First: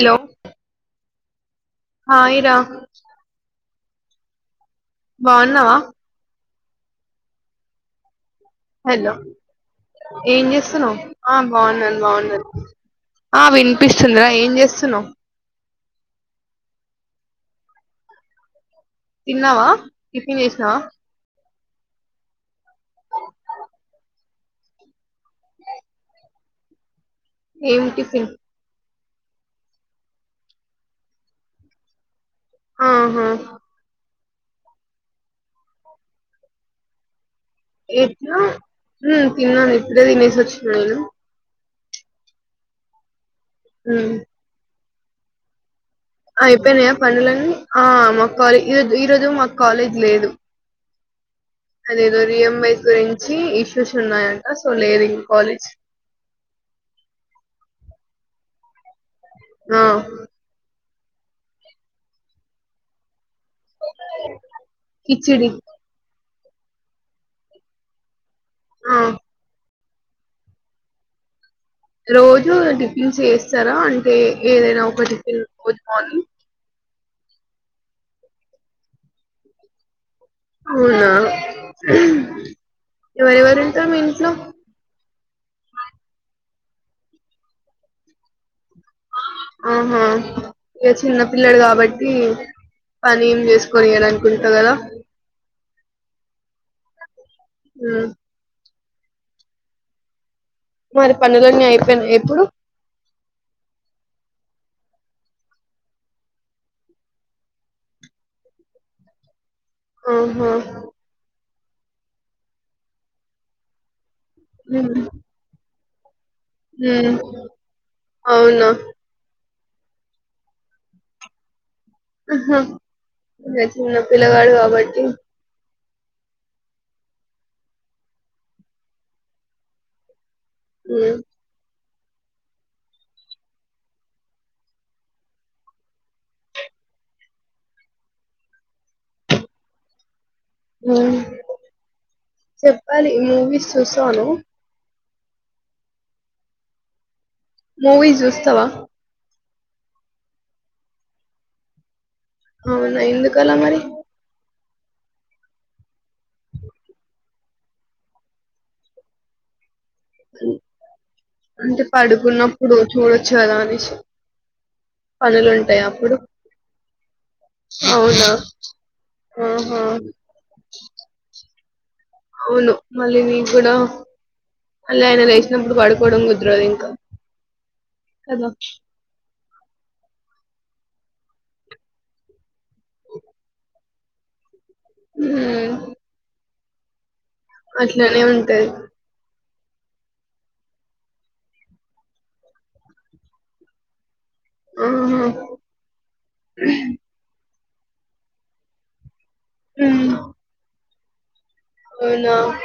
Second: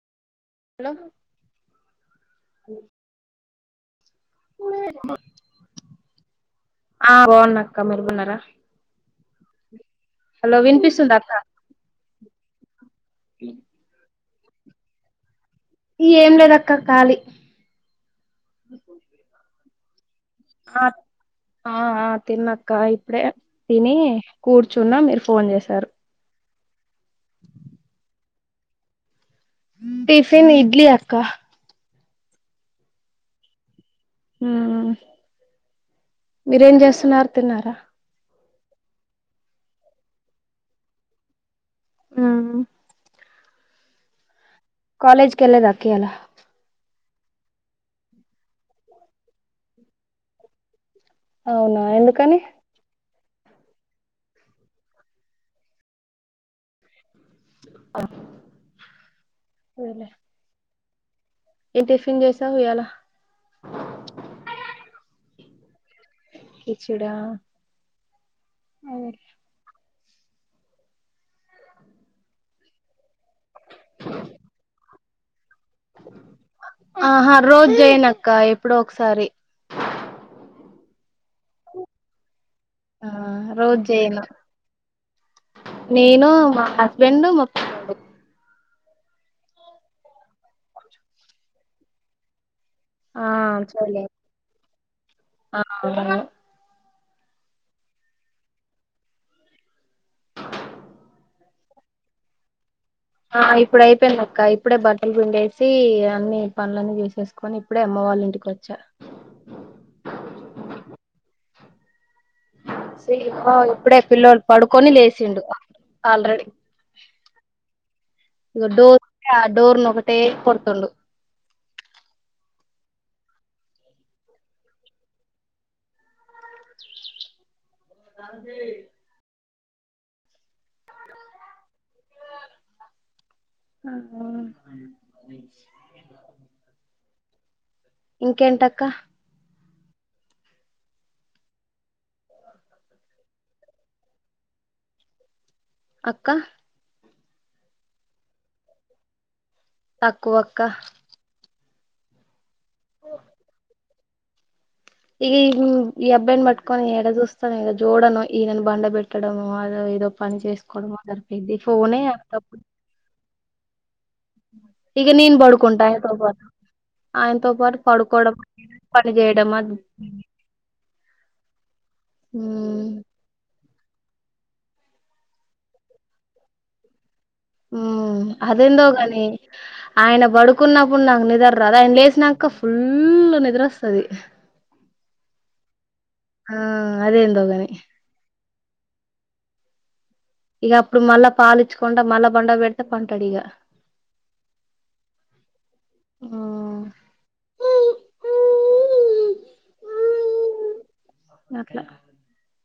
Hello hello hi రా బాగున్నావా ఆ బాగున్నా అక్క మిరుగున్నారా హలో ఏం చేస్తున్నావ్ వినిపిస్తుందా అక్క ఆ బావున్నాను బావున్నాను ఆ వినిపిస్తుందిరా ఏ ఏం చేస్తున్నావ్ ఏం లేదు అక్క కాలీ తిన్నావా టిపిన్ చేసినవ ఆ ఆ తిన్నక్క ఇప్పుడే తిని కూర్చున్న మీరు ఫోన్ చేసారు ఏమి టిఫిన్ టిఫిన్ ఇడ్లీ అక్క అ ఆహా హు మీరేం చేస్తున్నారు తిన్నారా ఏ [unintelligible] హు తిన్నాను ఇప్పుడే తినేసి వచ్చినాను ఆ హ్మ్మ్ కాలేజ్ కెల్ దక్క ఇయ్యాల అయిపోయినయ పనులులన్నీ ఆ మా కాలేజ్ ఈరోజ ఈరోోజు మాకు కాలేజ్ లేదు అవునా అదేదో ఎందుకని రియన్బైస్ గురి ఇష్యూస్ ఉన్నాయంట సో లేదు ఇ కాలేజ్ ఆఓ ఆ ఏం టిఫిన్ జేసవ్ ఇయ్యాల కిచిడి కిచిడి ఆ అదే ఆ రోజు టిఫిన్స్ చేస్తారా అంటే ఏదైనా ఒక టిఫిన్ గుడ్ మార్నింగ్ ఆహ రోజు జయనక్క ఎప్పుడో ఒకసారి అవునా ఆ ఎవరెవరు రోజు ఉంటారు మీ జేయను ఇంట్లో నేను మా హస్బెండ్ మా పిల్లోడు ఆహా ఇక చిన్న పిల్లడు కాబట్టి పని ఆ ఏం చోలే చేసుకొనియ్యాడు అనుకుంటా కదా ఆ ఆ మరి పనులన్నీ అయిపోయినాయి ఇప్పుడు ఆ ఇప్పుడు అయిపోయింది అక్క ఇప్పుడే బట్టలు పిండేసి అన్ని పనులన్నీ చెసేసుకొని ఇప్పుడే అమ్మ వాళ్ళ ఇంటికి వచ్చా ఆహా సే అప్పా ఎప్పుడ పిల్లోడు పడుకొని లేసిండు ఆల్రెడీ హ అవునా డోర్ని ఒకటే కొద్తుండు అ చిన్న పిల్లగాడు కాబట్టి దదే ఆ ఆహా ఇంకేంటక్క హ్మ్మ్ చెప్పాలి మూవీస్ చూస్తావా నువ్వు అక్క మూవీస్ చూస్తావా తక్కువ అక్క అవునా ఎందుకలా మరి ఇగ ఈ అబ్బాయిని బట్టుకొని ఎడ జస్తాను ఇగ జూడను ఈనాని పండబెట్టడం అదో ఇదో ఏదో పని చేసుకోవడం మొదరిపోది ఫోనే ఎత్తవు చలానిష్ ఇగా నీను పడుకుంటా ఆయనతో పాటు ఆయనతో పాటు అవునా పడుకోవడం పని చేయడంది ఆహా అంత్ అవును మళ్లీ నీగుడా అలా అయినా లేచినప్పుడు పడుకోవడం కుదరదు ఇంకా ఉ కదా అదెందోగనీ ఆయన పడుకున్నప్పుడు నాకు నిద్ర రాదు ఆయన లేసినంక ఫుల్ లు నిద్రొస్తది ఊ ఆ అదేందోగాని [inaudible] ఇగ అప్పుడు మల్ల పాలీచ్చుకుండా మల్ల బండ పెడితే పంటాడు ఇగ ఆహా హ్మ్. ఉ అట్లా అవునా [inaudible]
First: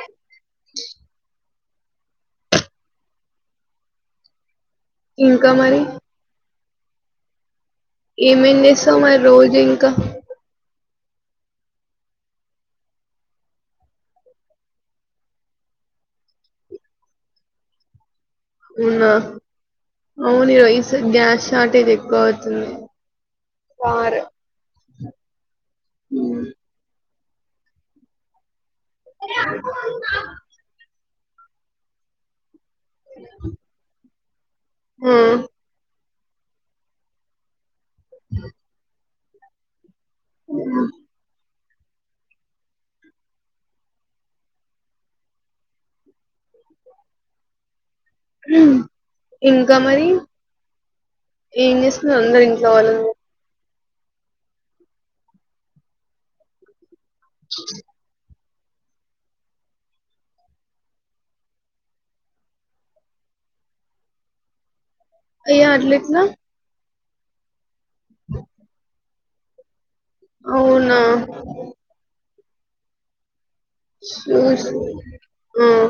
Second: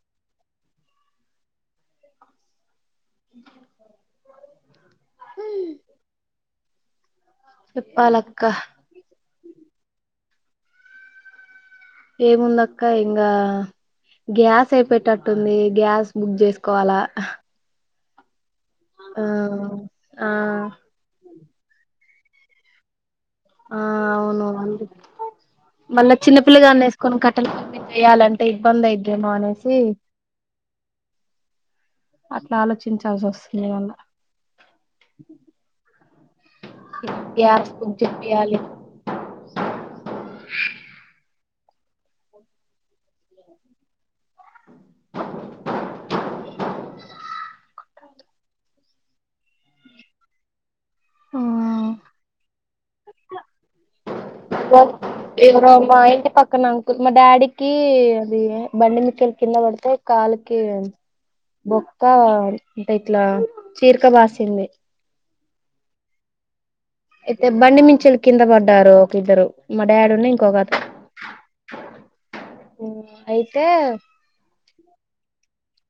[inaudible] ఇంకా మరి చెప్పాలక్క ఏమేంజెసావ్ మరి రోజు ఇంకా ఏముందక్క ఇంగా గ్యాస్ అయిపోటట్టుంది గ్యాస్ బుక్ చేసుకోవాలా ఉనా ఆ! అవును రైస్ గ్యాస్ తా టేజ్ ఎక్కువఅవుతుంది ఆ అవును అం మల్ల చిన్నపిల్లగానే లేస్ కొను కట్టలు మీ జెయాలంటే మంద్ అయితే మానేసి అ ఆలోచించాల్సి వస్తుంది ఏమన్నా హ గ్యాస్ బుక్ తెప్పియాలే అ [inaudible] ఇంకా మరి ఆ ఏం చేస్ అందరు ఇంట్లో వాళ్ళు బ ఎవరో మా ఇంటి పక్కన మా డాడీకి అది బండిమీకెళ్ళి కింద పడితే కాలుకి బొక్క అంటే ఇట్లా చీరిక బాసింది అయ్యో అట్లెట్ల అయితే బండి మీ నుంచెల్లి కిింద పడ్డారు కిద్దరు అవునా అయి ఉహు ఉం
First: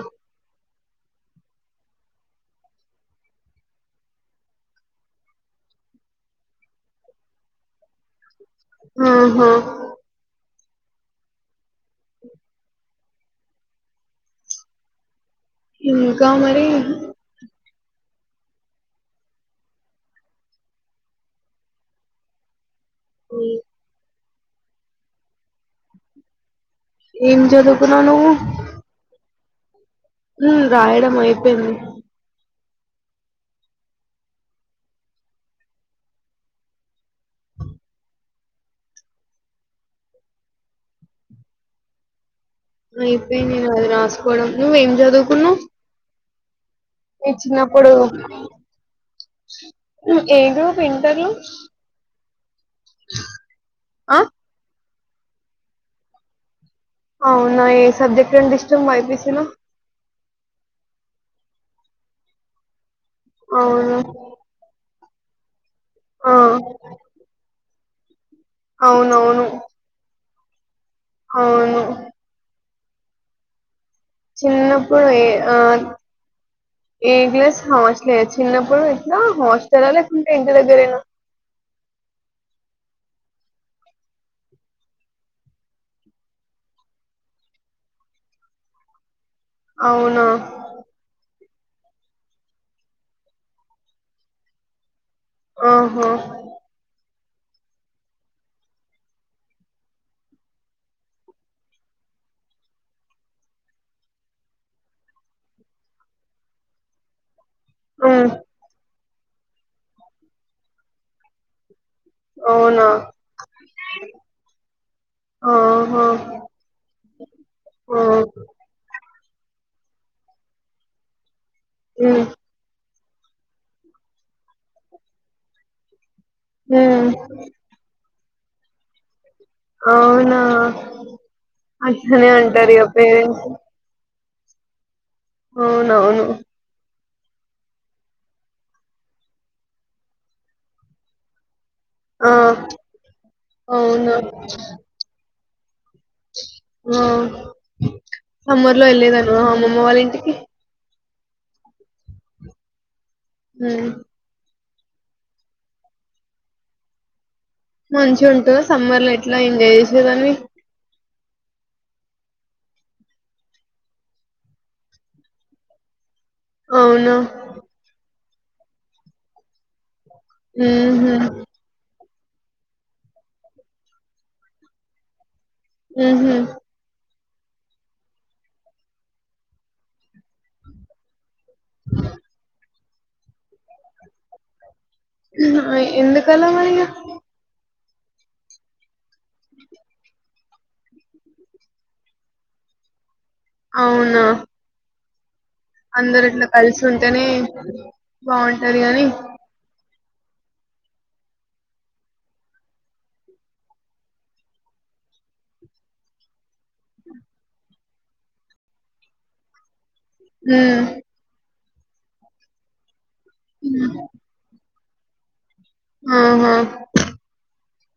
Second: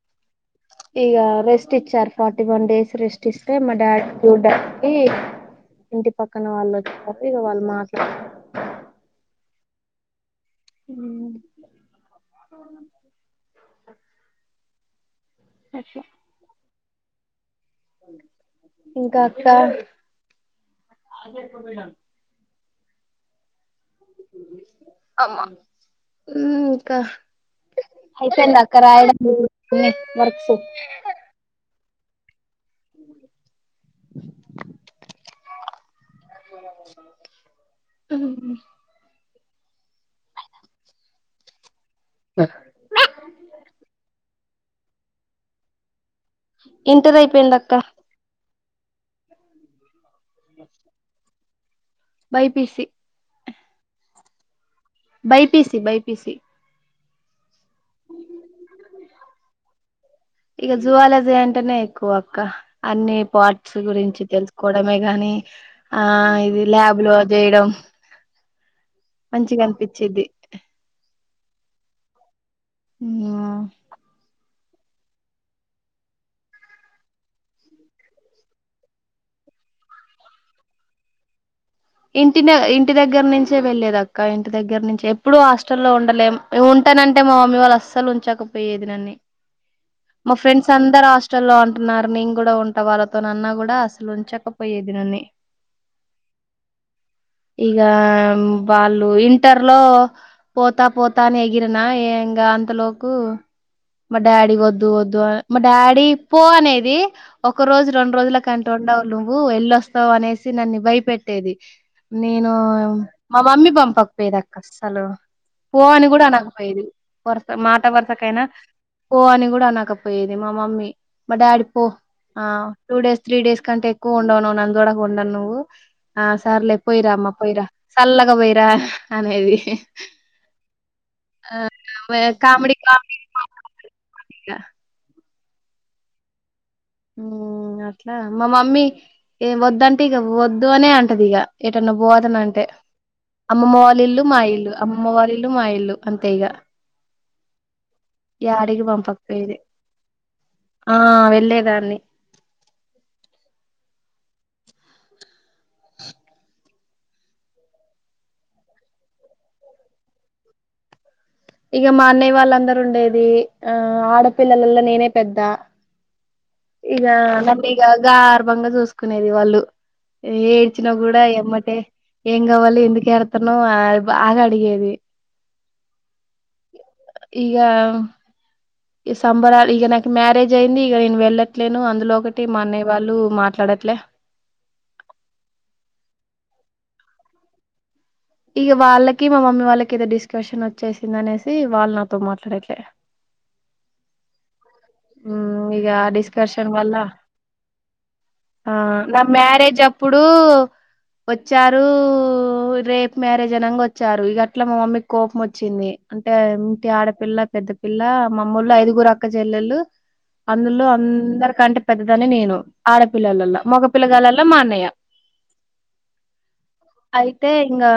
ఇగా రెస్ట్ ఇచ్చారు ఫార్టీ వన్ డేస్ రెస్ట్ ఇస్తే మా డాడ్కి ఇంటి పక్కన వాళ్ళు వచ్చారు ఇక వాళ్ళు మాట్లాడతారు ఆహా ఉ [inaudible] [inaudible] ఇంకా మరి ఇంకా అక్క మీ అమ్మ ఉం ఏం అయిపోయిందక్క రాయడం అన్ని వర్క్స్ ఉం రాయడం అయిపోయింది ఉం ఐపొయింది నాది రాసు నువ్ ఏం చదువుకున్నావు ఇంటర్ అయిపోయింది అక్క ఏ గ్రూప్ ఇంటర్ లో బై పిసి ఆ బైపిసి బైపిసి అవు ఏ సబ్జెక్ట్ అంటే ఇష్టం బైపీసీలో అంటనే ఎక్కువ అక్క అన్ని పాట్స్ అవును గురించి తెలుసుకోవడమే కానీ ఆ ఇది ల్యాబ్ లో చేయడం అవునవును మంచిగా అనిపించేది అవును హు ఆ చిన్నప్పుడు ఏ ఆ ఏ గ్లాస్ హాస్టల్ చిన్నప్పుడు ఇట్లా హాస్టల్ లేకుంటే ఇంటి దగ్గరయినా ఇంటి ఇంటి దగ్గర నుంచే వెళ్లేద అక్క ఇంటి దగ్గర నుంచి ఎప్పుడూ హాస్టల్లో ఉండలేం ఉంటానంటే మా మమ్మీ వాళ్ళు అస్సలు ఉంచకపోయేది నన్నని అవునా మా ఫ్రెండ్స్ అందరూ ఆ హాస్టల్లో అంటున్నారు నేను కూడా ఉంట వాళ్ళతో నాన్న కూడా అసలు ఉంచకపోయేది నన్ను ఓహా ఇక వాళ్ళు ఇంటర్ లో పోతా పోతా అని ఎగిరినాంకా అంతలోకి మా డాడీ వద్దు వద్దు మా డాడీ పో అనేది ఒక రోజు రెండు హ్మ్. రోజల కంట ఉండవు నువ్వు ఎళ్ళొస్తావు అనేసి నన్ను భయపెట్టేది నేను అవునా! మా మమ్మీ పంపకపోయేది అక్క అసలు పో ఆహా! అని కూడా అనకపోయేది వరుస మాట ఆ! వరుసకైనా పో అని కూడా అనకపోయేది మా మమ్మీ మా డాడీ పో హ్మ్. ఆ టూ డేస్ త్రీ డేస్ కంటే ఎక్కువ ఉండవు నువ్వు నాకు దూరం ఉంను నువ్వు సార్లే హ్మ్. పోయిరా అమ్మా పోయిరా చల్లగా పోయిరా అనేది అవునా! ఆ అట్లనే కామెడీ అంటారిగ కామెడీ పేరెంట్స్. అ [unintelligible] అవునవును అట్లా మా మమ్మీ ఏ వదుంటే ఇక వద్దు అనే అంటది ఇక ఎటన్న ఆ! బోధన అంటే అమ్మమ్మ వాళ్ళ అవును. ఇల్లు మా ఇల్లు అమ్మమ్మ వాళ్ళల్ ఇల్లు మా ఇల్లు అంతే ఈగ సమ్మర్ లో వెళ్ళలేదను అమ్మమ్మ వాళ్ళ ఇంటికి ఆ వెళ్ళేదాన్ని హు మంచి ఉంటు సమ్మర్ లో ఎట్లా ఎంజాయ్ చేసేదానివి ఇక మా అన్నయ్య వాళ్ళందరుూ ఉండేది ఆ ఆడపిల్లలలో నేనే పెద్ద ఇగ అవునా! నన్ను ఇక గర్ పండుచూసుకునేది వాళ్ళు ఏడ్చిన హుహు. కూడా ఏమ్మటే ఎం గావాలి ఎందుకుఎడుతూన్నవు బాగా అడిగేది ఆహ ఇగా ఈ సంబరాలు ఇక నాకు మ్యారేజ్ అయింది ఇగ నేను వెళ్ళ ట్లెను అందులో ఒకటి మా అన్నయ వాళ్ళు మాట్లాడట్లే ఇరవై ఎందుకాల మరిగా ఇగ వాళ్ళకి మా మమ్మీ వాళ్ళకి ఏదో డిస్కషన్ వచ్చేసింది అనేసి వాళ్ళు నాతో మాట్లాడట్లే అవునా ఉమ్ ఇగ ఆ అందరు ఇట్లా డిస్కషన్ కలిసి వల్ల ఉంటనే బాగుంటాది కని ఇప్పుడు వచ్చారు రేప్ మ్యారేజ్ అనంగా వచ్చారు ఇ గట్లా మా మమ్మీకి కోపం వచ్చింది అంటే ఆడపిల్ల పెద్ద పిల్ల మామ్మో ల్లు ఐదుగురు అక్క చెల్లెలు హ్మ్. అందులో అందరు కంటే పెద్దదాన్నె నేను ఆడ పిల్లలల్ల మగ పిల్లగాలల్ల మా అన్నయ్య ఆహ ఇంకా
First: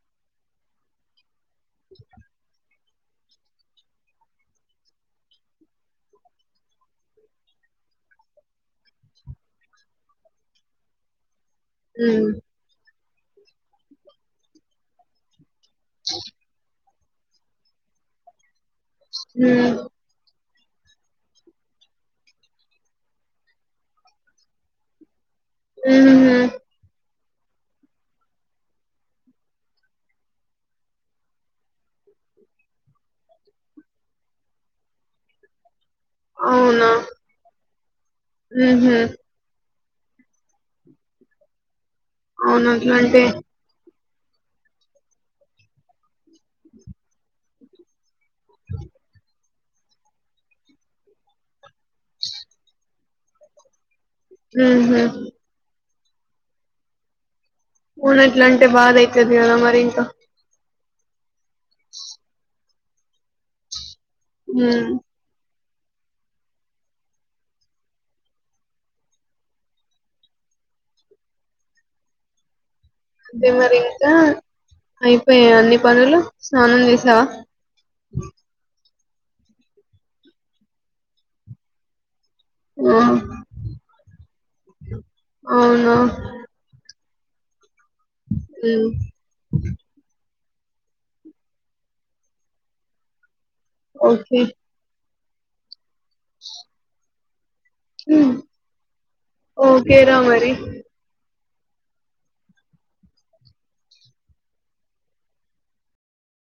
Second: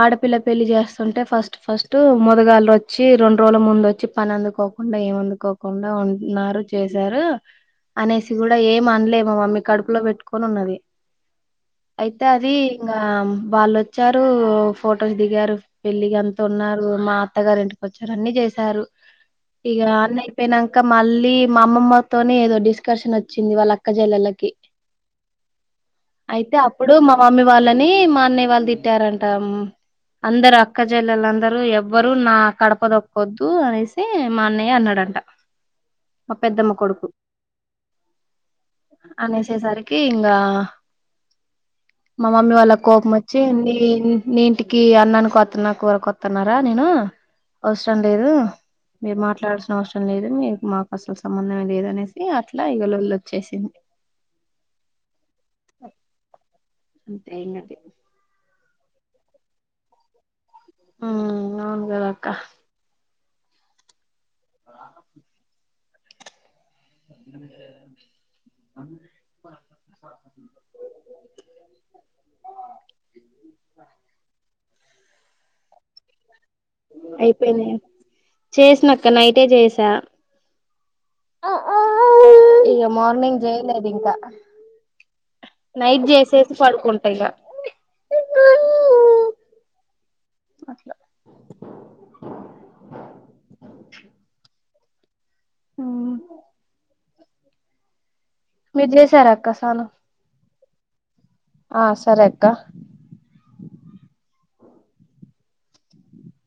ఆడపిల్ల పెళ్లి చేస్తుంటే ఫస్ట్ ఫస్ట్ మోదుగాళ్లు వచ్చి రెండు రోజుల ముందు వచ్చి పని అందుకోకుండా ఏమందుకో కుండా ఉంటున్నారు చేశారు అనేసి కూడా ఏం అనలే మ మమ్మీ కడుపులో పెట్టుకొని ఉన్నది అయిత హ్మ్. అది ఇంకా వాళ్ళొచ్చారు ఫొటోస్ దిగారు పెళ్లి గంత ఉన్నా రు మా అత్తగారు ఇంటికి వచ్చారు అన్ని చేసారు హ్మ్. ఇగా అన్నై పోయినంక మళ్ళీ మా అమ్మమ్మతోని ఏదో డిస్కషన్ వచ్చింది వాళ్ళ అక్కజల్లలకి హుహుహు. అయితే అప్పుడు మ స్వామి వాళ్ళని మా అన్నయ్య వాళ్ళు తిట్టారంట అందరు అక్కజల్లలందరూ ఎవ్వరు నా కడప దొక్కొద్దు అనేసి మా అన్నయ్య అన్నాడంట మా పెద్దమ్మ అవునా? కొడుకు హుహు. అనేసేసరి కి ఇంగా మా మమ్మీ అవును. వాళ్ళ కోపం అట్లంటే వచ్చి నీ నీ ఇంటికి అన్నానికి కొత్తున్న కూర కొత్తున్నారా నేను అవసరం లేదు మీరు మాట్లాడాల్సిన అవసరం లేదు మీకు మాకు అసలు సంబంధమే లేదు అనేసి అట్ల ఇగ లొల్లి వచ్చేసిం ఉహు అంతే ఇంగ అది అవునట్ల అంటే బాధ అయితది కదా మరి ఇంక ఆ నవును కదక్క ఉ ఆ ఆ అదే మరి ఇంకా అయిపోయాయ అన్ని పనులు స్నానం జేశావా? అయిపోయినాయి చేసిన ఇక నైటే చేసా ఇగ ఆ! మార్నింగ్ చేయలేదు ఇంగ అవునా? నైట్ చేసేసి పడుకున ఇగ ఉ మంచిగ ఉ చి మీరు చేసార అక్క సానం ఓకే రా మరి. ఆ సరే అక్క